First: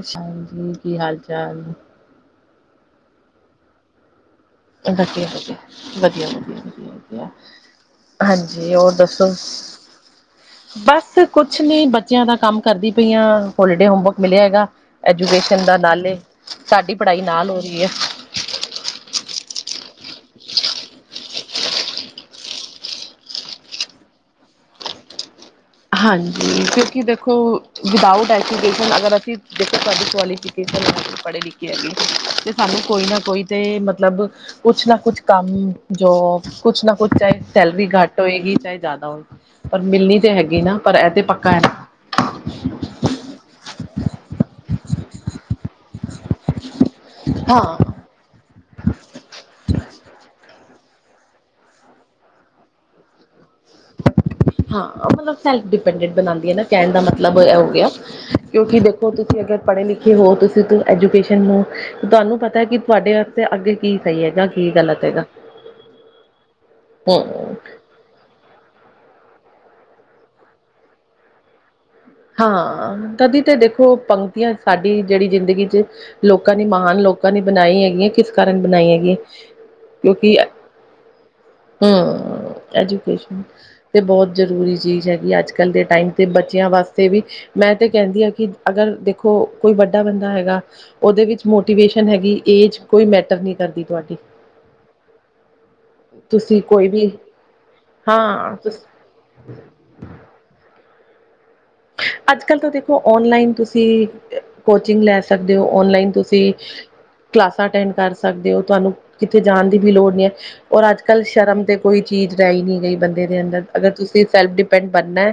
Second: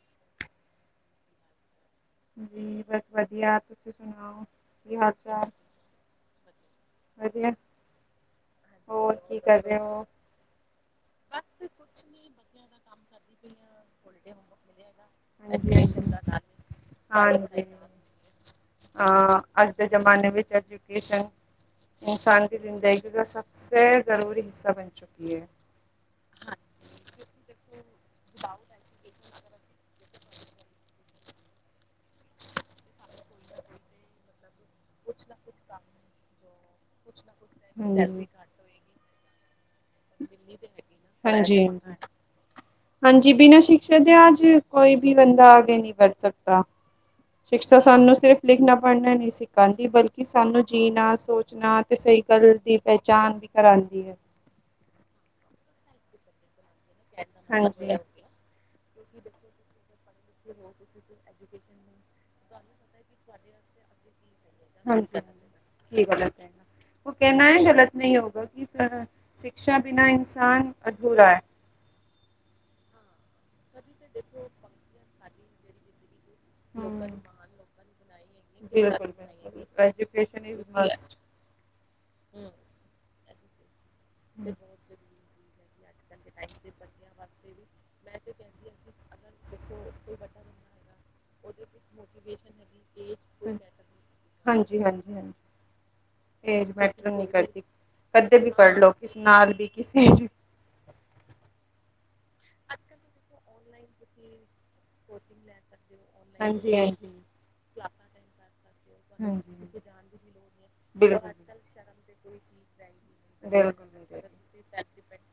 ਅ ਹਾਂਜੀ ਕੀ ਹਾਲ ਚਾਲ ਜੀ ਬਸ ਵਧੀਆ ਤੁਸੀਂ ਸੁਣਾਓ ਹਾਲ ਵਧੀਆ ਚਾਲ ਵਧੀਆ ਵਧੀਆ ਵਧੀਆ ਵਧੀਆ ਵਧੀਆ ਹਾਂਜੀ ਹੋਰ ਦੱਸੋ ਕੀ ਕਰ ਰਹੇ ਹੋ ਬਸ ਸਰ ਕੁਛ ਨੀ ਬੱਚਿਆਂ ਦਾ ਕੰਮ ਕਰਦੀ ਪਈਆਂ ਹੋਲੀਡੇ ਹੋਮਵਰਕ ਮਿਲਿਆ ਹੈਗਾ ਐਜੂਕੇਸ਼ਨ ਦਾ ਹਾਂਜੀ ਨਾਲੇ ਸਾਡੀ ਪੜ੍ਹਾਈ ਨਾਲ ਹੋ ਰਹੀ ਹੈ ਹ ਅੱਜ ਦੇ ਜ਼ਮਾਨੇ ਵਿੱਚ ਐਜੂਕੇਸ਼ਨ ਇਨਸਾਨ ਦੀ ਜ਼ਿੰਦਗੀ ਦਾ ਸਭ ਸ ਜ਼ਰੂਰੀ ਹਿੱਸਾ ਬਣ ਚੁੱਕੀ ਹੈ ਹਾਂਜੀ ਕਿਉਂਕਿ ਦੇਖੋ ਵਿਦਾਊਟ ਐੂਜੂਕੇ ਸ਼ਨ ਅਗਰ ਅਸੀਂ ਦੇੋ ਤੁਹਾਡੀ ਕੋਆਲਿਟੀ ਪੜ੍ਹੇ ਲਿਖੇ ਹੈਗੇ ਤੇ ਸਾਨੂੰ ਕੋਈ ਨਾ ਕੋਈ ਤੇ ਮਤਲਬ ਕੁਛ ਨਾ ਕੁਛ ਕੰਮ ਜੋਬ ਕੁਛ ਨਾ ਕੁੱਛ ਚਾਹੇ ਸੈਲਰੀ ਘੱਟ ਹਾਂਜੀ ਹੋਏਗੀ ਚਾਹੇ ਜ਼ਿਆਦਾ ਹੋਏਗੀ ਪਰ ਮਿਲ ਨਾ ਪਰ ਇਹ ਤਾਂ ਪੱਕਾ ਹੈ ਹਾਂਜੀ ਹਾਂਜੀ ਬਿਨਾਂ ਸ਼ਿਕਸ਼ਾ ਦੇ ਅਜ ਕੋਈ ਵੀ ਬੰਦਾ ਅਗੇ ਨਹੀਂ ਵਧ ਸਕਦਾ ਹਾਂ ਸ਼ਿਕਸ਼ਾ ਸਾਨੂੰ ਸਿਰਫ ਲਿਖਣਾ ਪੜ੍ਹਨਾ ਨਹੀਂ ਸਿਖਾਂਦੀ ਬਲਕਿ ਸਾਨੂੰ ਜੀਣਾ ਸੋਚਣਾ ਅਤੇ ਸਹੀ ਗੱਲ ਦੀ ਪਹਿਚਾਣ ਵੀ ਕਰਾਂਦੀ ਹੈ ਹਾਂ ਮਤਲਬ ਸੈ ਲਫ ਡਿਪੈਂਡਿਟ ਬਣਾਦੀ ਆ ਨਾ ਕਹਿਣ ਦਾ ਮਤਲਬ ਐਹੋ ਗਿਆ ਹਾਂਜੀ ਕਿਉਂਕਿ ਦੇਖੋ ਤੁਸੀਂ ਅਗਰ ਪੜ੍ਹੇ ਲਿਖੇ ਹੋ ਤੁਸੀਂ ਤ ਐਜੂਕੇਸ਼ਨ ਨੂੰ ਤੁਹਾਨੂੰ ਪਤਾ ਕਿ ਤੁਹਾਡੇ ਵਾਸਤੇ ਅੱਗੇ ਕੀ ਸਹੀ ਹੈਗਾ ਕੀ ਗਲਤ ਹਾਂਜੀ ਹੈਗਾ ਕੀ ਗਲਤ ਹੈ ਉਹ ਕਹਿਣਾ ਹੈ ਗਲਤ ਨਹੀਂ ਹੋਗਾ ਕਿਸ ਸ਼ਿਕਸ਼ਾ ਬਿਨਾਂ ਇਨਸਾਨ ਅਧੂਰਾ ਹੈ ਹਾਂ ਤਦੀ ਤੇ ਦੇਖੋ ਪੰਕਤੀਆਂ ਸਾਡੀ ਜਿਹੜੀ ਜ਼ਿੰਦਗੀ ਚ ਲੋਕਾਂ ਨੇ ਮਹਾਨ ਲੋਕਾਂ ਨੇ ਬਣਾਈ ਹੈਗੀ ਹੈ ਕਿਸ ਕਾਰਨ ਬਣਾਈ ਬਿਲਕੁਲ ਹੈਗੀ ਹੈ ਐਜੂਕੇਸ਼ਨ ਇਜ਼ ਮਸਟ ਹਮ ਐਜੂਕੇਸ਼ਨ ਤੇ ਬੋਤ ਜ਼ਰੂਰੀ ਚੀਜ਼ ਹੈਗੀ ਅੱਜ ਕੱਲ੍ਹ ਦੇ ਟਾਈਮ ਤੇ ਬੱਚਿਆਂ ਵਾਸ। ਵੀ ਮੈਂ ਤੇ ਕਹਿੰਦੀ ਆਂ ਕਿ ਅਗਰ ਦੇਖੋ ਕੋਈ ਵੱਡਾ ਬੰਦਾ ਹੈਗਾ ਉਹਦੇ ਵਿੱਚ। ਮੋਟੀਵੇਸ਼ਨ ਹੈਗੀ ਏਜ ਕੋਈ ਮੈਟਰ ਨਹੀਂ ਕਰਦੀ ਤੁਹਾਡੀ। ਹਾਂਜੀ ਹਾਂਜੀ ਹਾਂਜੀ ਤੁਸੀਂ ਏਜ ਕੋਈ ਵੀ ਮੈਟਰ ਨਹੀਂ ਕਰਦੀ ਕਦੇ ਵੀ ਹਾਂ ਪੜ ਤੁਸ ਲਓ ਕਿਸੇ ਨਾਲ ਵੀ ਕਿਸੇ ਏਜ ਵੀ। ਅੱਜ ਕੱਲ੍ਹ ਤਾਂ ਦੇਖ। ਖੋ ਔਨਲਾਈਨ ਤੁਸੀਂ ਅ ਕੋਚਿੰਗ ਲੈ ਸਕਦੇ ਓ, ਔਨਲਾਈਨ ਤੁਸੀਂ। ਹਾਂਜੀ ਹਾਂਜੀ ਕਲਾਸਾਂ ਅਟੈਂਡ ਕਰ ਸਕਦੇ ਓ ਤੁਹਾਨੂੰ ਕਿਤੇ ਜਾਣ ਦੀ ਵੀ ਲੋੜ ਨੀ ਐ। ਔਰ ਅੱਜ ਕੱਲ ਸ਼ਰਮ ਤੇ ਕੋਈ ਚੀਜ਼ ਰਹਿ ਹੀ ਨਹੀਂ ਗਈ ਬੰਦੇ ਦੇ ਅੰਦਰ, ਬਿਲਕੁਲ ਅਗਰ ਤੁਸੀਂ ਸੈਲਫ ਡਿਪੈਂਡ ਬਣਨਾ ਐ।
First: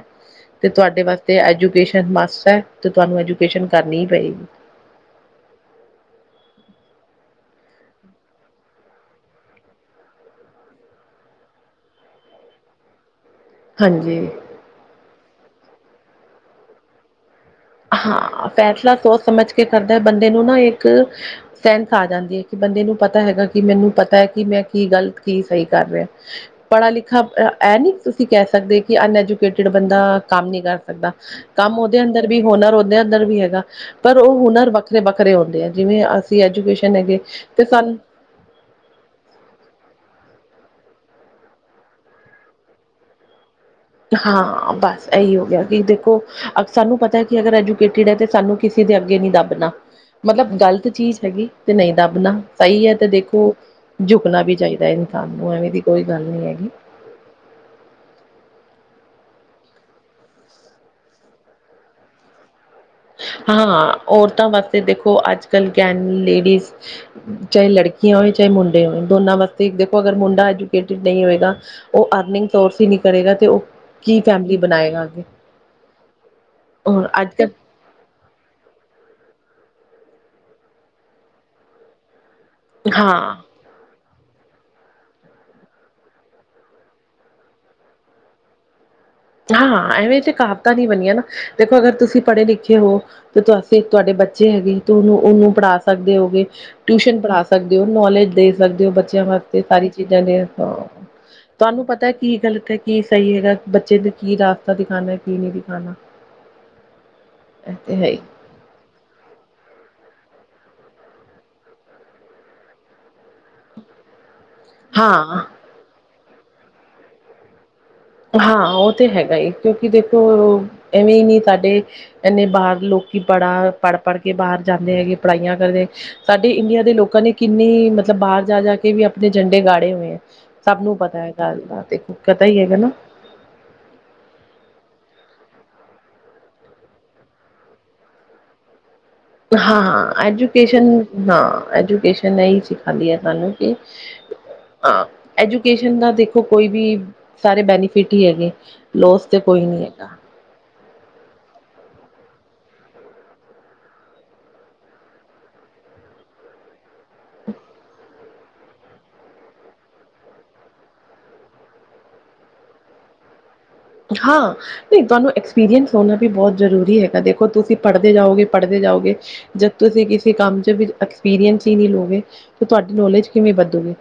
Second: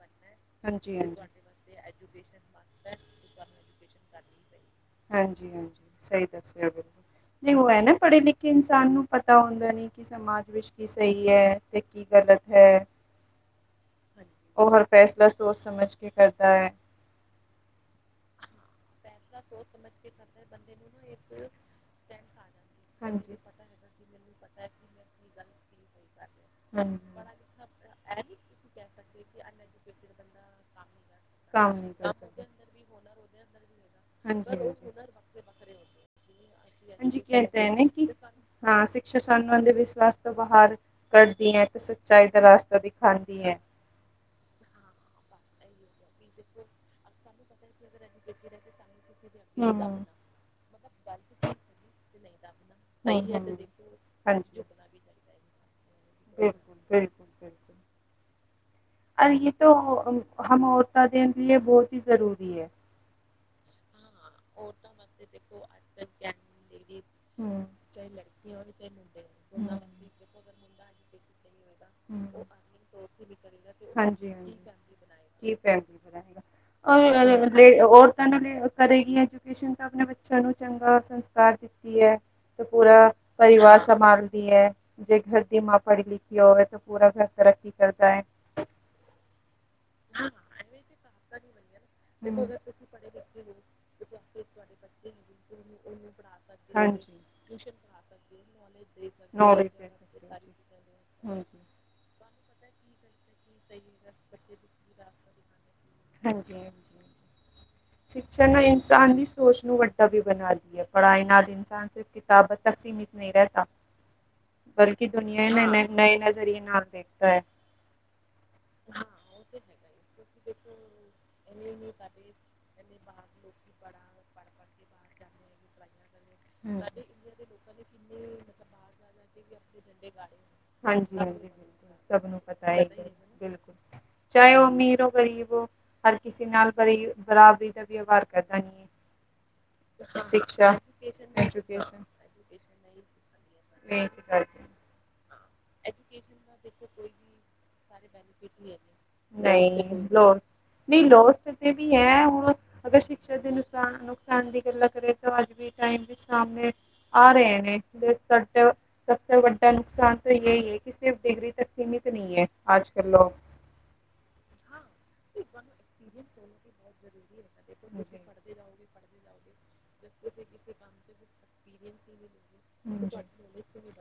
ਹਾਂਜੀ-ਹਾਂਜੀ। ਤੇ ਐਜੂਕੇਸ਼ਨ ਮਸਟ ਐ, ਤੇ ਤੁਹਾਨੂੰ ਐਜੂਕੇਸ਼ਨ ਕਰਨੀ ਈ ਪਏਗੀ। ਹਾਂਜੀ-ਹਾਂਜੀ, ਸਹੀ ਦੱਸਿਆ ਬਿਲਕੁਲ, ਨੀ ਊ ਐ ਨਾ ਪੜ੍ਹੇ ਲਿਖੇ ਇਨਸਾਨ ਨੂੰ ਪਤਾ ਹੁੰਦਾ ਨੀ ਕਿ ਸਮਾਜ ਵਿੱਚ ਕੀ ਸਹੀ ਐ ਤੇ ਕੀ ਗਲਤ ਹੈ। ਹਾਂਜੀ। ਉਹ ਹਰ ਫੈਸਲਾ ਸੋਚ ਸਮਝ ਕੇ ਕਰਦਾ ਐ। ਹਾਂ ਫੈਸਲਾ ਸੋਚ ਸਮਝ ਕੇ ਕਰਦਾ ਐ, ਬੰਦੇ ਨੂੰ ਨਾ ਇੱਕ ਸੈਂਸ ਆ ਜਾਂਦੀ ਐ। ਬੰਦੇ ਨੂੰ ਪਤਾ ਹਾਂਜੀ ਹੈਗਾ ਕਿ ਮੈਨੂੰ ਪਤਾ ਐ ਕਿ ਮੈਂ ਕੀ ਗਲਤ ਕੀ ਸਹੀ ਹਾਂਜੀ ਕਰ ਰਿਹਾ। ਪੜ੍ਹਾ ਲਿਖਾ ਐ ਨਹੀਂ ਤੁਸੀਂ ਕਹਿ ਸਕਦੇ ਕਿ ਅਨਐਜੂਕੇਟਿਡ ਬੰਦਾ ਕੰਮ ਨਹੀਂ ਕਰ ਸਕਦਾ। ਕਾਂ ਕੰਮ ਉਹਦੇ ਅੰਦਰ ਵੀ ਹੁਨਰ ਉਹਦੇ ਅੰਦਰ ਵੀ ਹੈਗਾ। ਪਰ ਉਹ ਹਾਂਜੀ ਹੁਨਰ ਹਾਂਜੀ ਵੱਖਰੇ ਵੱਖਰੇ ਹੁੰਦੇ ਐ ਜਿਵੇਂ ਅਸੀਂ ਐਜੂਕੇਸ਼ਨ ਹੈਗੇ। ਤੇ ਨੇ ਸਾਨੂੰ ਕਿ ਹਾਂ ਸਿਕਸ਼ਾ ਸਾਨ ਵਿਸ਼ਵਾਸ ਤੋਂ ਬਾਹਰ [unintelligible] ਕਰਦੀ ਐ ਤੇ ਸੱਚਾਈ ਦਾ ਰਾਸਤਾ ਦਿਖਾਂਦੀ ਐ। ਹਾਂ ਬਸ ਇਹੀ ਹੋ ਗਿਆ ਕਿ ਦੇਖੋ ਸਾਨੂੰ ਪਤਾ ਕਿ ਅਗਰ ਐਜੂ ਕੈਟਿਡ ਆ ਤੇ ਸਾਨੂੰ ਕਿਸੇ ਦੇ ਅੱਗੇ ਨੀ ਦੱਬਣਾ। ਹਾਂਜੀ ਮਤਲਬ ਗ਼ਲਤ ਚੀਜ਼ ਹੈਗੀ ਤੇ ਨਹੀਂ ਦਾਬਣਾ ਸਹੀ ਐ ਤੇ ਦੇਖੋ ਬਿਲਕੁਲ ਜੁਕਣਾ ਵੀ ਚਾਹੀਦਾ ਇਨਸਾਨ ਨੂੰ, ਐਵੇਂ ਦੀ ਕੋਈ ਗੱਲ ਨਹੀਂ ਹੈਗੀ। [unintelligible] ਇਹੀ ਤੋਂ ਹਮ ਹਮ ਔਰਤਾ ਦੇ ਲ ਬਹੁਤ ਹੀ ਜ਼ਰੂਰੀ ਏ। ਹਾਂ ਔਰਤਾਂ ਵਾਸਤੇ ਦੇਖੋ ਅੱਜ-ਕੱਲ੍ਹ ਗਨ ਲੇਡੀਜ਼ ਚਾਹੇ ਲੜਕੀਆਂ ਹੋਏ ਚਾਹੇ ਮੁੰਡੇ ਹੋਨ, ਦੋਨਾਂ ਵਾਸਤੇ ਹਮ। ਦੇਖੋ ਅਗਰ ਮੁੰਡਾ ਐਜੂਕੇਟਿਡ ਨਹੀਂ ਹੋਏਗਾ। ਉਹ ਦੋਨਾਂ ਹਮ। ਅਰਨਿੰਗ ਸੌਰਸ ਈ ਕਰੇਗਾ ਤੇ ਉਹ ਕੀ ਹਾਂਜੀ ਫੈਮਲੀ ਹਾਂਜੀ ਬਣਾਏਗਾ ਅਗੇ। ਕੀ [unintelligible] ਔਰਤਾਂ ਨੂੰ ਲ ਕਰੇਗੀ ਐਜੂਕੇਸ਼ਨ ਤਾਂ ਆਪਣੇ ਬੱਚਿਆਂ ਨੂੰ ਚੰਗਾ ਸੰਸਕਾਰ ਦਿੱਤੀ ਐ। ਤੇ ਪੂਰਾ ਹਾਂ ਪਰਿਵਾਰ ਸੰਭਾਲਦੀ ਐ। ਜੇ ਘਰ ਦੀ ਮਾ ਪੜੀ-ਲਿਖੀ ਹੋਵੇ ਤਾਂ ਪੂਰਾ ਘਰ ਤਰੱਕੀ ਕਰਦਾ ਐ। ਹਾਂ ਐਵੇਂ ਤੇ ਕਾਵਤਾਂ ਨੀ ਬਣੀਆਂ ਨਾ, ਦੇਖੋ ਅਗਰ ਤੁਸੀਂ ਪੜ੍ਹੇ ਲਿਖੇ ਹੋ, ਤੇ ਤੁਹਾਸ ਫਿਰ ਤੁਹਾਡੇ ਬੱਚੇ ਹੈਗੇ ਤੁ ਉਹਨੂੰ-ਉਹਨੂੰ ਪੜ੍ਹਾ ਸਕਦੇ ਹੋਗੇ। ਟਿਊਸ਼ਨ ਪੜ੍ਹਾ ਸਕਦੇ ਹੋ ਨੌਲੇਜ ਦੇ ਸਕਦੇ ਹੋ ਬੱਚਿਆਂ ਵਾਸਤੇ ਸਾਰੀ ਚੀਜ਼ਾਂ ਨੇ ਆ। ਚੀਜ਼ਾਂ ਹਾਂਜੀ ਤੁਹਾਨੂੰ ਪਤਾ ਕੀ ਗਲਤ ਐ ਕੀ ਸਹੀ ਹੈਗਾ ਬੱਚੇ ਦੇ ਕੀ ਰਾਸਤਾ ਦਿਖਾਣਾ ਕੀ ਨਹੀਂ ਦਿਖਾਣਾ। ਹਾਂਜੀ। ਐ ਤੇ ਹੈ ਈ। ਹਨਾ ਇਨਸਾਨ ਦੀ ਸੋਚ ਨੂੰ ਵੱਡਾ ਵੀ ਬਣਾਦੀ ਐ, ਪੜ੍ਹਾਈ ਨਾਲ ਇਨਸਾਨ ਸ ਕਿਤਾਬਾ ਤੱਕ ਸੀਮਿਤ ਨਹੀਂ ਰਹਿੰਦਾ। ਬਲਕਿ ਹਾਂ ਦੁਨੀਆਂ ਨੁੰ ਨਏ ਨਜ਼ਰੀਏ ਨਾਲ ਦੇਖਦਾ ਐ। ਹਾਂ, ਉਹ ਤੇ ਹੈਗਾ ਈ ਕਿਉਂਕਿ ਦੇਖੋ ਐਵੇਂ ਈ ਨਹੀਂ ਸਾਡੇ ਇਨੇ ਬਾਹਰ ਲੋਕੀ ਪੜ੍ਹਾ ਪੜ੍ਹ-ਪੜ੍ਹ ਕੇ ਬਾਹਰ ਜਾਂਦੇ ਹੈਗੇ, ਪੜ੍ਹਾਈਆਂ ਕਰਦੇ। ਸਾਡੇ ਇੰਡੀਆ ਦੇ ਲੋਕਾਂ ਨੇ ਕਿੰਨੀ ਮਤਲਬ ਬਾਹਰ ਜਾ-ਜਾ ਕੇ ਵੀ ਆਪਣੇ ਝੰਡੇ ਗਾੜੇ ਹੋਏ ਐ। ਸਭ ਨੂੰ ਪਤਾ ਐ ਹਾਂਜੀ-ਹਾਂਜੀ ਗੱਲ ਦਾ ਬਿਲਕੁਲ ਦੇਖੋ ਸਭ ਨੂੰ ਪਤਾ ਹੀ ਹੈਗਾ ਹੈ ਨਾ। ਬਿਲਕੁਲ। ਚਾਹੇ ਉਹ ਅਮੀਰ ਓ ਗ਼ਰੀਬ ਓ। ਹਰ ਕਿਸੇ ਨਾਲ ਬਰੀ-ਬਰਾਬਰੀ ਦਾ ਵਿਵਹਾਰ ਕਰਨਾ ਨੀ ਏ। ਹਾਂ-ਹਾਂ, ਐਜੂਕੇਸ਼ਨ ਨਾ ਐਜੂਕੇਸ਼ਨ ਨਈ ਸਿਖਾਂਦੀ ਆ ਸਾਨੂੰ ਕਿ ਹਾਂ, ਐਜੂਕੇਸ਼ਨ ਦਾ ਦੇਖੋ ਕੋਈ ਵੀ, ਸਾਰੇ ਬੈਨੀਫਿਟ ਈ ਹੈਗੇ, ਲੋਸ ਤੇ ਕੋਈ ਨਹੀਂ ਨੀ ਹੈਗਾ। ਲੋਸ, ਨਹੀਂ ਲੋਸ ਤੇ ਬੇਵੀ ਹੈ ਔਰ। ਅਗਰ ਸ਼ਿਕਸ਼ਾ ਦੇ ਨੁਸ ਨੁਕਸਾਨ ਦੀ ਗੱਲਾਂ ਕਰੇ ਤਾਂ ਅੱਜ ਵੀ ਟਾਈਮ ਵਿੱਚ ਸਾਹਮਣੇ ਆ ਰਏ ਨੇ ਦੇਖ ਸਕਦੇ ਹੋ। ਸਭਸੇ ਵੱਡਾ ਨੁਕਸਾਨ ਤੋ ਏਈ ਏ ਕਿ ਸਿਰਫ ਡਿਗਰੀ ਤੱਕ ਸੀਮਤ ਨੀ ਏ, ਆਜ-ਕੱਲ ਲੋਕ। ਹਾਂ ਨਈ ਤੁਆਨੂੰ ਐਕਸਪੀਰੀਅੰਸ ਹੋਣਾ ਵੀ ਬਹੁਤ ਜ਼ਰੂਰੀ ਹੈਗਾ। ਦੇਖੋ ਤੁਸੀਂ ਪੜਦੇ ਜਾਓਗੇ, ਪੜਦੇ ਜਾਓਗੇ ਜਦ ਤੁਸੀਂ ਕਿਸੀ ਕੰਮ ਚ ਫਿਰ ਐਕਸਪੀਰੀਅੰਸ ਈ ਨਈ ਲੋਗੇ ਤਾਂ ਤੁਆਡੀ ਨੌਲੇਜ ਕਿਵੇਂ ਵਦੂਗੀ।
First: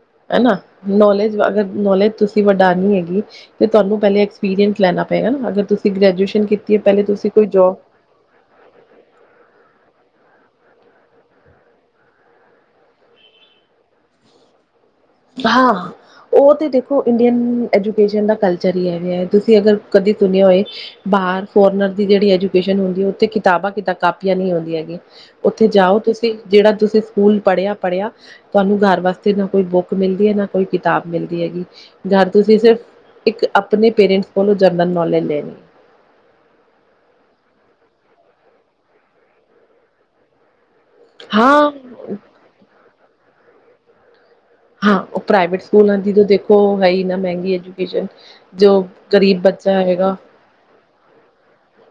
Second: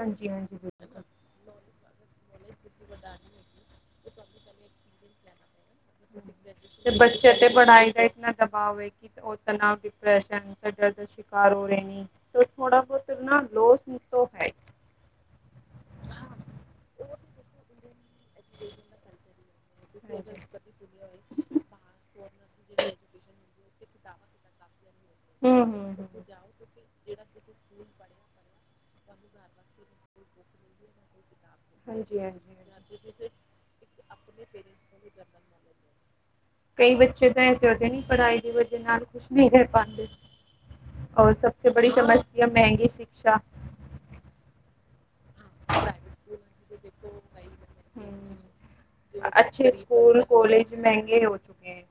ਹਾਂਜੀ ਹੈ ਨਾ, ਹਾਂਜੀ ਤੇ ਨੌਲੇਜ ਅਗਰ ਨੌਲੇਜ ਤੁਸੀਂ ਵਡਾਨੀ ਹੇਗੀਏ ਤੇ ਤੁਆਨੂੰ ਪਹਿਲੇ ਐਕਸਪੀਰੀਅੰਸ ਲੈਣਾ ਪਏਗਾ ਨਾ, ਅਗਰ ਤੁਸੀਂ ਗ੍ਰੈਜੂਏਸ਼ਨ ਕੀਤੀ ਐ ਪਹਿਲੇ ਤੁਸੀਂ ਕੋਈ ਜੋਬ [inaudible] ਦਬਾਓ ਐ ਕਿ ਉਹ ਤਨਾਓ, ਡਿਪਰੈਸ਼ਨ ਦਾ ਡਰ ਦਾ ਸ਼ਿਕਾਰ ਹੋ ਰਏ ਨੀ। ਤੋ ਥੋੜਾ ਬਹੁਤ ਨਾ ਲੋਸ ਤੋ ਹੈ ਈ। ਹਾਂ ਓ ਤੇ ਦੇਖੋ ਇੰਡੀਅਨ ਐਜੂਕੇਸ਼ਨ ਦਾ ਕਲਚਰ ਈ ਐਂਵੇ ਐ। ਤੁਸੀਂ ਅਗਰ ਕਦੀ ਸੁਣਿਆ ਹੋਏ ਬਾਹਰ ਫੋਰਨਰ ਦੀ ਜਿਹੜੀ ਐਜੂਕੇਸ਼ਨ ਹੁੰਦੀ ਏ, ਉੱਥੇ ਕਿਤਾਬਾਂ ਕਿੱਦਾਂ ਕਾਪੀਆਂ ਨੀ ਹੁੰਦੀਆ ਐ ਗੀਆ। ਹੂੰ ਉੱਥੇ ਹੂੰ ਜਾਓ ਹੂੰ ਤੁਸੀਂ, ਜਿਹੜਾ ਤੁਸੀਂ ਸਕੂਲ ਪੜਿਆ-ਪੜਿਆ, ਤੁਆਨੂੰ ਘਾਰ ਵਾਸਤੇ ਨਾ ਕੋਈ ਬੁੱਕ ਮਿਲਦੀ ਐ ਨਾ ਕੋਈ ਕਿਤਾਬ ਮਿਲਦੀ ਐਗੀ ਹਾਂਜੀ ਘਰ ਹਾਂਜੀ ਤੁਸੀਂ ਸਿਰਫ ਇੱਕ ਅਪਨੇ ਪੇਰੈਂਟਸ ਕੋਲੋਂ ਜਰਨਲ ਨੌਲੇਜ ਲੇਨੀ ਏ। ਕਈ ਬੱਚੇ ਤਾਂ ਐੇਸੇ ਹੋਤੇ ਐ ਨਹੀਂ ਪੜਾਈ ਦੀ ਵਜੇ ਨਾਲ ਕੁਸ਼ ਨਈ ਕਰ ਪਾਂਦੇ। ਔਰ ਸਭਸੇ ਹਾਂ ਬੜੀ ਸਮੱਸਿਆ ਮਹਿੰਗੀ ਸ਼ਿਕਸ਼ਾ। ਹਾਂ, ਓ ਪ੍ਰਾਈਵੇਟ ਹੂੰ ਸਕੂਲਾਂ ਦੀ ਤਾਂ ਦੇਖੋ, ਹੈ ਈ ਨਾ ਮਹਿੰਗੀ ਐਜੂਕੇਸ਼ਨ। ਜੋ ਗਰੀਬ ਬੱਚਾ ਹੈਗਾ ਸਕੂਲ-ਕਾਲਜ ਮਹਿੰਗੇ ਹੋ ਚੁੱਕੇ ਏ।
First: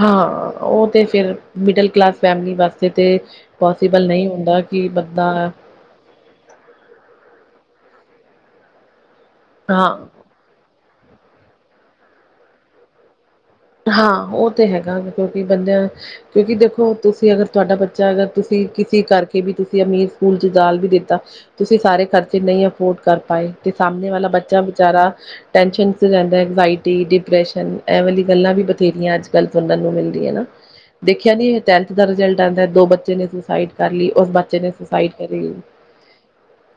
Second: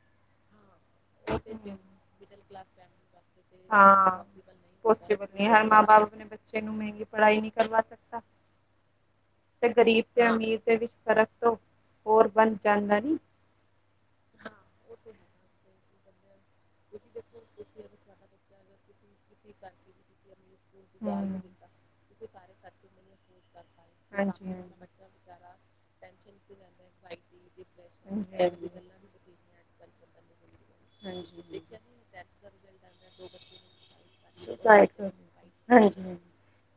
ਹਾਂ, ਓਹ ਤੇ ਫਿਰ ਮਿਡਲ ਕਲਾਸ ਫੈਮਲੀ ਵਾਸਤੇ ਤੇ ਪੋਸੀਬਲ ਨਈ ਹੁੰਦਾ ਕਿ ਬੰਦਾ [unintelligible] ਅਪਨੇ ਬੱਚੇ ਨੂੰ ਮਹਿੰਗੀ ਪੜਾਈ ਨਈ ਕਰਵਾ ਸਕਤਾ, ਫਿਰ ਹਾਂ ਗਰੀਬ ਤੇ ਅਮੀਰ ਦੇ ਵਿੱਚ ਫਰਕ ਤੋ ਹੋਰ ਬਣ ਜਾਂਦਾ ਨੀ ਹਾਂ, ਓਹ ਤੇ ਹੈਗਾ ਕਿਉਂਕਿ ਬੰਦਿਆਂ, ਕਿਉਂਕਿ ਦੇਖੋ ਤੁਸੀਂ ਅਗਰ ਤੁਆਡਾ ਬੱਚਾ ਅਗਰ ਤੁਸੀਂ ਕਿਸੀ ਕਰਕੇ ਵੀ ਤੁਸੀਂ ਅਮੀਰ ਸਕੂਲ ਚ ਡਾਲ ਵੀ ਦਿੱਤਾ ਤੁਸੀਂ ਸਾਰੇ ਖਰਚੇ ਨਈ ਹਾਂਜੀ ਅਫੋਰਡ ਕਰ ਪਾਏ, ਤੇ ਸਾਹਮਣੇ ਵਾਲਾ ਹਾਂਜੀ ਬੱਚਾ ਵਿਚਾਰਾ ਟੈਂਸ਼ਨ ਚ ਰਹਿੰਦਾ। ਐੰਗਜਾਇਟੀ, ਡਿਪਰੈਸ਼ਨ ਐ ਵਾਲੀ ਗੱਲਾਂ ਵੀ ਹਾਂਜੀ ਹਾਂਜੀ ਬਥੇਰੀਆਂ ਅੱਜ-ਕੱਲ ਸੁਣਨ ਨੂੰ ਮਿਲਦੀਐ ਨਾ। ਦੇਖਿਆ ਹਾਂਜੀ ਨੀ ਟੈਂਥ ਦਾ ਰਿਜ਼ਲਟ [unintelligible] ਦੋ ਬੱਚੇ ਨੇ ਸੁਸਾਈਡ ਕਰ ਲੀ। ਸੁਸਾਈਡ [unintelligible] ਹਾਂਜੀ ਹ,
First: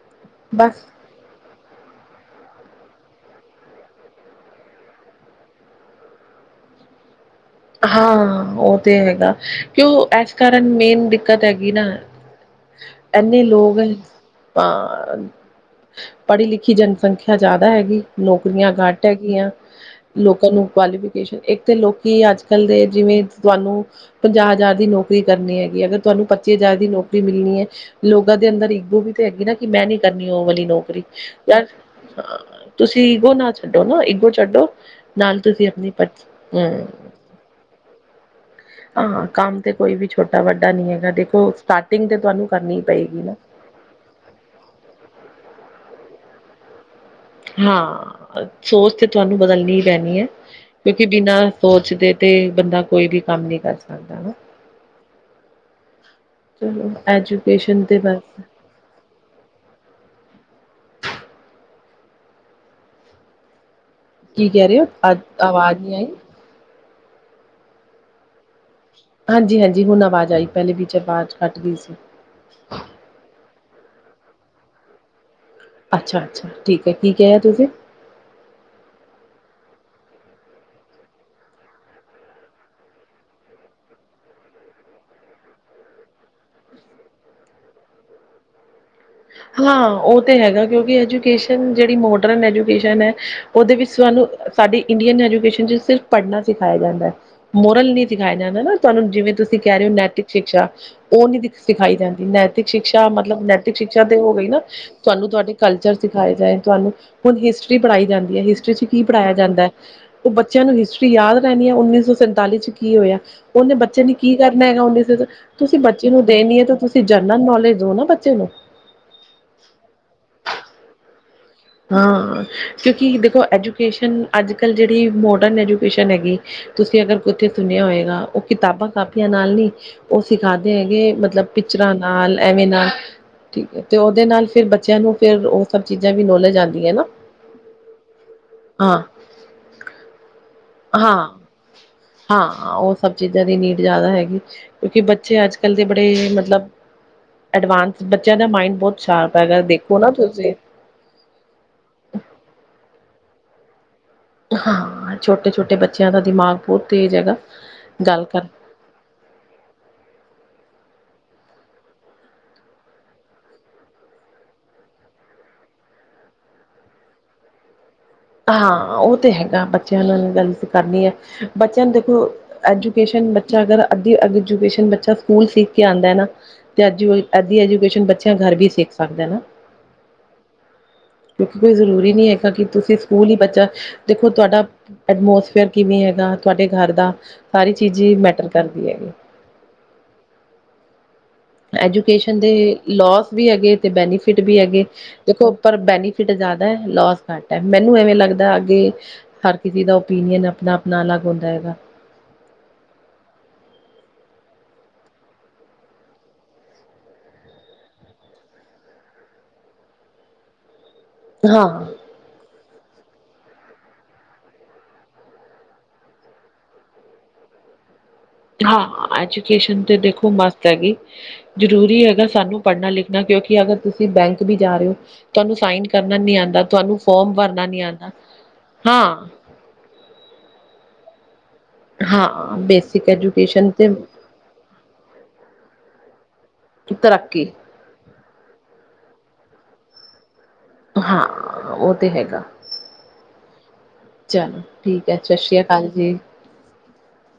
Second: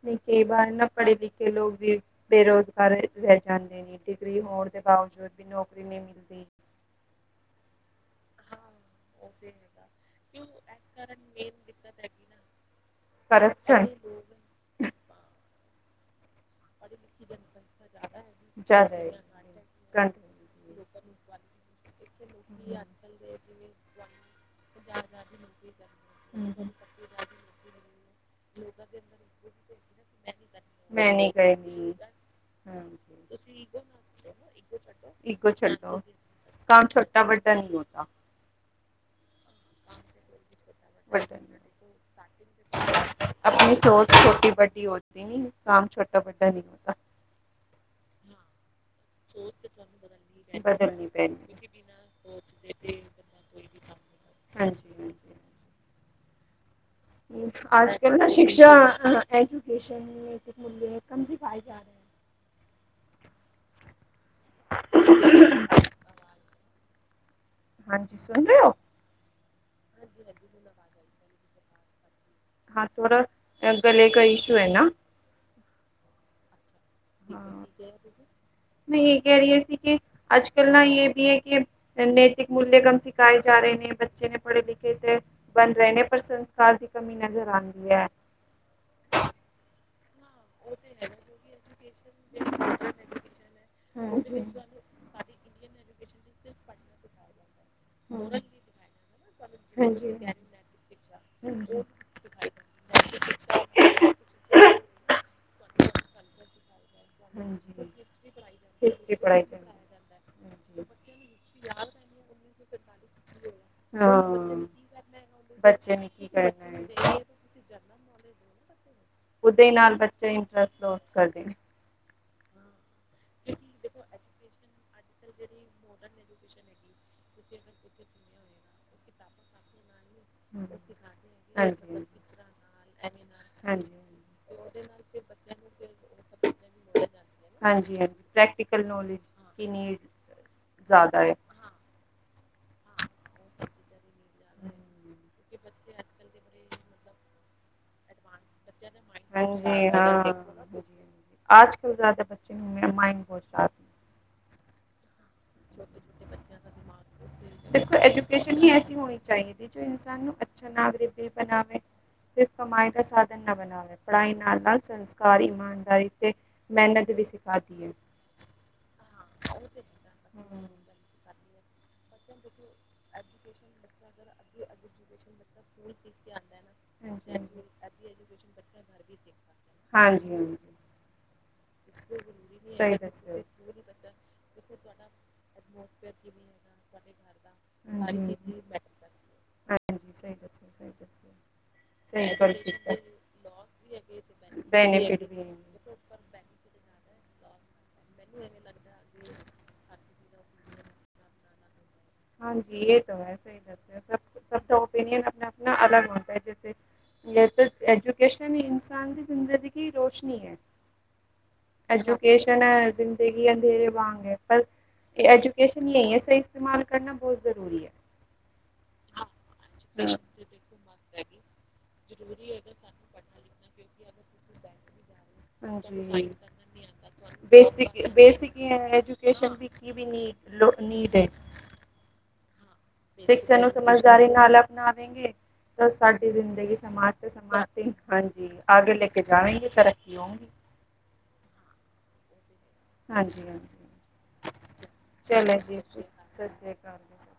ਨਈ ਕਈ ਵਾਰ ਬਸ ਨਾ ਪੜੇ-ਲਿਖੇ ਲੋਕ ਵੀ, ਬੇਰੋਜ਼ਗਾਰ ਰਹਿ ਜਾਂਦੇ ਨੇ, ਡਿਗਰੀ ਹੋਣ ਦੇ ਬਾਵਜੂਦ ਵੀ ਨੌਕਰੀ ਨਈ ਮਿਲਦੀ। ਹਾਂ, ਓਹ ਤੇ ਹੈਗਾ, ਕਿਉਂ ਏਸ ਕਾਰਨ ਮੇਨ ਦਿੱਕਤ ਐਗੀ ਨਾ ਇੰਨੇ ਲੋਗ ਐਨ, ਤਾਂ ਪੜੀ-ਲਿਖੀ ਜਨਸੰਖਿਆ ਜ਼ਿਆਦਾ ਹੈਗੀ, ਨੌਕਰੀਆਂ ਗਟ ਹੈਗੀਆਂ। ਲੋਕਾਂ ਨੂੰ ਕੁਆਲੀਫਿਕੇਸ਼ਨ, ਇੱਕ ਤੇ ਲੋਕੀ ਅੱਜ-ਕੱਲ ਦੇ ਜਿਵੇਂ ਤੁਆਨੂੰ ਪੰਜਾਹ ਹਜ਼ਾਰ ਦੀ ਨੌਕਰੀ ਕਰਨੀ ਐਗੀ ਏ, ਅਗਰ ਤੁਹਾਨੂੰ ਹਮ ਪੱਚੀ ਹਮ ਹਜ਼ਾਰ ਦੀ ਨੌਕਰੀ ਮਿਲਨੀ ਏ ਲੋਗਾਂ ਦੇ ਅੰਦਰ ਈਗੋ ਵੀ ਤੇ ਹੈਗੀ ਨਾ ਕੇ ਮੈਂ ਨੀ ਕਰਨੀ ਓ ਵਾਲੀ ਨੌਕਰੀ। ਯਾਰ, ਗਈ ਅੰ ਤੁਸੀਂ ਹਾਂਜੀ ਈਗੋ ਨਾ ਛੱਡੋ ਨਾ ਈਗੋ ਛੱਡੋ, ਨਾਲ ਤੁਸੀਂ ਅਪਨੀ ਪਰ [inaudible] ਕਾਮ ਛੋਟਾ-ਵੱਡਾ ਨਈ ਹੋਤਾ। ਹਾਂ ਕੰਮ ਤੇ ਕੋਈ ਵੀ ਛੋਟਾ-ਵੱਡਾ ਨਈ ਹੈਗਾ ਦੇਖੋ ਸਟਾਟਿੰਗ ਤੇ ਤੁਆਨੂੰ ਕਰਨੀ ਈ ਪਏਗੀ ਨਾ। ਆਪਨੀ ਸੋਚ ਛੋਟੀ ਵੱਡੀ ਹੋਤੀ ਨੀ ਕੰਮ ਛੋਟਾ ਵੱਡਾ ਨੀ ਹੋਤਾ। ਹਾਂ, ਸੋਚ ਤੇ ਤੁਆਨੂੰ ਬਦਲਨੀ ਈ ਪੈਨੀ ਐ, ਕਿਓਂਕਿ ਬਦਲਣੀ ਪੈਣੀ ਹੈ, ਬਿਨਾਂ ਸੋਚ ਦੇ ਤੇ ਬੰਦਾ ਕੋਈ ਵੀ ਕੰਮ ਨਈ ਕਰ ਸਕਦਾ ਹਨਾ। ਹਾਂਜੀ-ਹਾਂਜੀ। ਚਲੋ ਐਜੂਕੇਸ਼ਨ ਤੇ ਅੱਜ-ਕੱਲ ਬਸ ਨਾ ਸ਼ਿਕਸ਼ਾ ਐਜੂਕੇਸ਼ਨ ਮੁੂਲ [unintelligible] ਕਮ ਸਿਖਾਈ ਜਾ ਰਈ ਐ। ਕੀ ਕੈ ਰੇ ਓਂ ਅ ਆਵਾਜ਼ ਨੀ ਆਈ। ਹਾਂਜੀ ਸੁਨ ਰਏ ਓਂ। ਹਾਂਜੀ-ਹਾਂਜੀ ਹੁਨ ਆਵਾਜ਼ ਆਈ ਪੈਲੇ ਵਿੱਚ ਆਵਾਜ਼ ਕੱਟਦੀ ਸੀ। ਹਾਂ ਥੋੜਾ ਗਲੇ ਕਾ ਇਸ਼ੂ ਐ ਨਾ। ਅੱਛਾ-ਅੱਛਾ ਠੀਕ ਐ ਕੀ ਕਿਆ ਤੁਸੀਂ। ਮੈਂ ਯੇ ਕੈ ਰਈ ਸੀ ਕੇ ਅੱਜ-ਕੱਲ ਨਾ ਯੇ ਵੀ ਐ ਕੇ ਨੈਤਿਕ ਮੂਲਯ ਕਮ ਸਿਖਾਏ ਜਾ ਰਏ ਨੇ ਬੱਚੇ ਨੇ ਪੜੇ ਲਿਖੇ ਤੇ ਬਨ ਰਏ ਨੇ ਪਰ ਸੰਸਕਾਰ ਦੀ ਕਮੀ ਨਜ਼ਰ ਆਂਦੀ ਐ। ਹਾਂ ਓ ਤੇ ਹੈਗਾ ਕਿਓਂਕਿ ਐਜੂਕੇਸ਼ਨ ਜੇੜੀ ਮੋਡਰਨ ਐਜੂਕੇਸ਼ਨ ਐ ਓਦੇ ਵਿੱਚ ਸਾਨੂੰ ਸਾਡੀ ਇੰਡੀਅਨ ਐਜੂਕੇਸ਼ਨ ਚ ਸਿਰਫ ਪੜਨਾ ਸਿਖਾਇਆ ਜਾਂਦਾ ਐ, ਮੋਰਲ ਨੀ ਸਿਖਾਇਆ ਜਾਂਦਾ ਨਾ ਤੁਆਨੂੰ। ਜਿਵੇਂ ਤੁਸੀਂ ਕੈ ਰੇ ਓਂ ਨੈਤਿਕ ਸ਼ਿਕਸ਼ਾ ਓ ਨੀ ਦ ਉਹ ਸਿਖਾਈ ਜਾਂਦੀ ਨੈਤਿਕ ਸ਼ਿਕਸ਼ਾ ਮਤਲਬ ਨੈਤਿਕ ਸ਼ਿ ਸ਼ਿਕਸ਼ਾ ਤੇ ਹੋ ਗਈ ਨਾ ਤੁਆਨੂੰ ਤੁਆਡੇ ਕਲਚਰ ਅੱਜ ਕੱਲ ਸਿਖਾਏ ਜਾਏ ਤੁਆਨੂੰ ਹੁਨ ਹਾਂਜੀ ਹਿਸਟਰੀ ਪੜਾਈ ਜਾਂਦੀ ਐ ਹਿਸਟਰੀ ਚ ਕੀ ਪੜਾਇਆ ਪੜ੍ਹਾਈ ਜਾਂਦਾ ਐ। ਜਾਂਦੀ ਓ ਬੱਚਿਆਂ ਨੂੰ ਹਿਸਟਰੀ ਯਾਦ ਰੈਨੀ ਐ ਉੱਨੀ ਸੌ ਸੰਤਾਲੀ ਚ ਕੀ ਹੋਏਆ। ਓਨੇ ਬੱਚੇ ਨੇ ਕੀ ਕਰਨਾ ਹਾਂ ਹੈਗਾ ਓਨੇ ਤੁਸੀਂ ਬੱਚੇ ਨੇ ਨੂੰ ਕੀ ਦੇਨੀ ਐ ਕਰਨਾ ਤਾਂ ਤੁਸੀਂ ਹੈ ਜਨਰਲ ਨੌਲੇਜ ਦਿਓ ਨਾ ਬੱਚੇ ਨੂੰ। ਓਦੇ ਨਾਲ ਬੱਚੇ ਇੰਟਰਸਟ ਲੋਸ ਕਰਦੇ ਨੇ। ਹਾਂ ਕਿਓਂਕਿ ਦੇਖੋ ਐਜੂਕੇਸ਼ਨ ਅੱਜ-ਕੱਲ ਜੇੜੀ ਮੋਡਰਨ ਐਜੂਕੇਸ਼ਨ ਹੈਗੀ ਤੁਸੀਂ ਅਗਰ ਓਥੇ ਸੁਨੇਆ ਹੋਏਗਾ ਓ ਕਿਤਾਬਾਂ ਕਾਪੀਆਂ ਨਾਲ ਨੀ ਓ ਸਿਖਾਂਦੇ ਹੈਗੇ ਮਤਲਬ ਪਿਕਚਰਾਂ ਹਾਂਜੀ ਨਾਲ ਐਵੇਂ ਨਾਲ ਠੀਕ ਐ ਤੇ ਓਦੇ ਨਾਲ ਫੇਰ ਬੱਚਿਆਂ ਨੂੰ ਫੇਰ ਓ ਸਭ ਚੀਜ਼ਾਂ ਵੀ ਨੋਲੇਜ ਹਾਂਜੀ-ਹਾਂਜੀ ਪ੍ਰੈਕਟੀਕਲ ਹਾਂ ਨੋਲੇਜ ਦੀ ਨੀਡ ਜਾਦਾ ਹਾਂ ਐ। ਹਾਂ ਓ ਸਭ ਚੀਜ਼ਾਂ ਦੀ ਨੀਡ ਜਾਦਾ ਹੈਗੀ ਕਿਓਂਕਿ ਬੱਚੇ ਅੱਜ-ਕੱਲ ਦੇ ਬੜੇ ਮਤਲਬ ਐਡਵਾਂਸ ਬੱਚਿਆਂ ਦਾ ਮਾਇੰਡ ਬੋਤ ਸ਼ਾਰਪ ਹੈਗਾ ਦੇਖੋ ਨਾ ਤੁਸੀਂ। ਆਜ ਕਲ ਜ਼ਾਦਾ ਬੱਚੇ ਨੂੰ ਮੇਰਾ ਮਾਇੰਡ ਬੋਤ ਸ਼ਾਰਪ ਐ। ਹਾਂ ਛੋਟੇ-ਛੋਟੇ ਬੱਚਿਆਂ ਦਾ ਦਿਮਾਗ ਬੋਤ ਤੇਜ਼ ਹੈਗਾ, ਗੱਲ ਕਰ ਨੀ ਐਸੀ ਹੋਈਂ ਚਾਈਦੀ ਜੋ ਇਨਸਾਨ ਨੂੰ ਅੱਛਾ ਨਾਗਰਿਕ ਵੀ ਬਨਾਵੇ। ਸਿਰਫ ਕਮਾਈ ਦਾ ਸਾਧਨ ਨਾ ਬਨਾਵੇ ਪੜਾਈ ਨਾਲ-ਨਾਲ ਸੰਸਕਾਰ, ਇਮਾਨਦਾਰੀ ਤੇ ਮੇਅਨਤ ਵੀ ਸਿਖਾਤੀ ਏ। ਹਾਂ ਓ ਤੇ ਹੈਗਾ ਬੱਚਿਆਂ ਨਾਲ ਗੱਲ ਵੀ ਕਰਨੀ ਐ ਬੱਚਿਆਂ ਨੂੰ ਤੋ ਐਜੂਕੇਸ਼ਨ ਬੱਚਾ, ਅਗਰ ਅੱਦੀ ਐਜੂਕੇਸ਼ਨ ਬੱਚਾ ਸਕੂਲ ਸਿੱਖ ਕੇ ਆਂਦੈ ਨਾ ਤੇ ਐਜੂ, ਅੱਦੀ ਐਜੂਕੇਸ਼ਨ ਬੱਚਾ ਗਰ ਵੀ ਸਿੱਖ ਸਕਦਾ ਨਾ। ਹਾਂਜੀ ਹਾਂ। ਕਿਉਂਕਿ ਕੋਈ ਜ਼ਰੂਰੀ ਨੀਂ ਹੈਗਾ ਕਿ, ਤੁਸੀ ਸਕੂਲ ਈ ਬੱਚਾ ਦੇਖੋ ਤੁਆਡਾ ਐਟਮੋਸਫੇਅਰ ਕਿਵੇਂ ਹੈਗਾ, ਤੁਆਡੇ ਗਰ ਦਾ ਸਾਰੀ ਚੀਜ ਈ ਮੈਟਰ ਕਰਦੀ ਹੈਗੀ। ਹਾਂਜੀ, ਸਈ ਦੱਸੇਆ ਸਈ ਦਸ ਐਜੂਕੇਸ਼ਨ ਦੇ ਲੋਸ ਵੀ ਹੈਗੇ, ਤੇ ਬੈਨੀਫਿਟ ਵੀ ਹੈਗੇੋ ਬੈਨੀਫਿਟ ਹੈਗੇ ਵੀ ਦੇਖੋ ਪਰ ਬੈਨੀ ਫਿਟ, ਜਾਦਾ ਲੋਸ ਘੱਟ ਐ ਮੈਨੂੰ ਏਵੇਂ ਲੱਗਦਾ ਅੱਗੇ ਹਰ ਕਿਸੀ ਦਾ, ਓਪੀਨੀਅਨ ਆਪਨਾ-ਆਪਨਾ ਅਲੱਗ ਹੁੰਦਾ ਹੈਗਾ। ਹਾਂਜੀ, ਏ ਤੋ ਹੈ ਸਈ ਦੱਸੇਆ, ਸਬ-ਸਬ ਦਾ ਓਪੀਨੀਅਨ ਆਪਨਾ-ਆਪਨਾ ਅਲੱਗ ਹੁੰਦਾ ਐ ਜੈਸੇ ਜੈਸੇ ਐਜੂਕੇਸ਼ਨ ਇਨਸਾਨ ਦੀ ਜ਼ਿੰਦਗੀ ਕੀ ਰੋਸ਼ਨੀ ਐ। ਹਾਂ। ਐਜੂਕੇਸ਼ਨ ਐ ਜ਼ਿੰਦਗੀ ਅੰਧੇਰੇ ਵਾਂਗ ਐ, ਪਰ ਐਜੂਕੇਸ਼ਨ ਨਈ ਐ ਸਈ ਇਸਤੇਮਾਲ ਕਰਨਾ ਬੌਤ ਜ਼ਰੂਰੀ ਐ। ਹਾਂ, ਐਜੂਕੇਸ਼ਨ ਤੇ ਦੇਖੋ ਮਸਟ ਹੈਗੀ। ਜਰੂਰੀ ਹੈਗਾ ਸਾਨੂੰ ਪੜਨਾ-ਲਿਖਨਾ ਕਿਉਂਕਿ ਅਗਰ ਤੁਸੀ ਬੈਂਕ ਵੀ ਜਾ ਰਏ ਓ ਤੁਆਨੂੰ ਤੁਹਾਨੂੰ ਸਾਈਨ ਕਰਨਾ ਨੀਂ ਆਂਦਾ, ਤੁਆਨੂੰ ਫੋਰਮ ਭਰਨਾ ਨੀਂ ਬੇਸਿਕ ਆਂਦਾ। ਬੇਸਿਕ ਈ ਐ, ਹਾਂ ਐਜੂਕੇਸ਼ਨ ਦੀ ਕੀ ਵੀ ਨੀ ਲੋ ਨੀਡ ਐ। ਹਾਂ, ਬੇਸ ਸ਼ਿਕਸਾ ਨੂੰ ਸਮਝਦਾਰੀ ਨਾਲ ਅਪਨਾਵੇਂਗੇ, ਤਾਂ ਸਾਡੀ ਜ਼ਿੰਦਗੀ ਸਮਾਜ ਤੇ ਤਰੱਕੀ ਸਮਾਜ ਜੀ, ਹਾਂਜੀ ਆਗੇ ਲੈਕੇ ਜਾਵੇਂਗੇ ਤਰੱਕੀ ਹੋਂ ਗੀ ਹਾਂ, ਓ ਤੇ ਹੈਗਾ। ਹਾਂਜੀ-ਹਾਂਜੀ ਚਲੋ ਠੀਕ ਐ, ਸਤਿ ਸ਼੍ਰੀ ਅਕਾਲ ਜੀ। ਸਸ ਸ੍ਰੀ ਕਾਲ ਜੀ, ਸ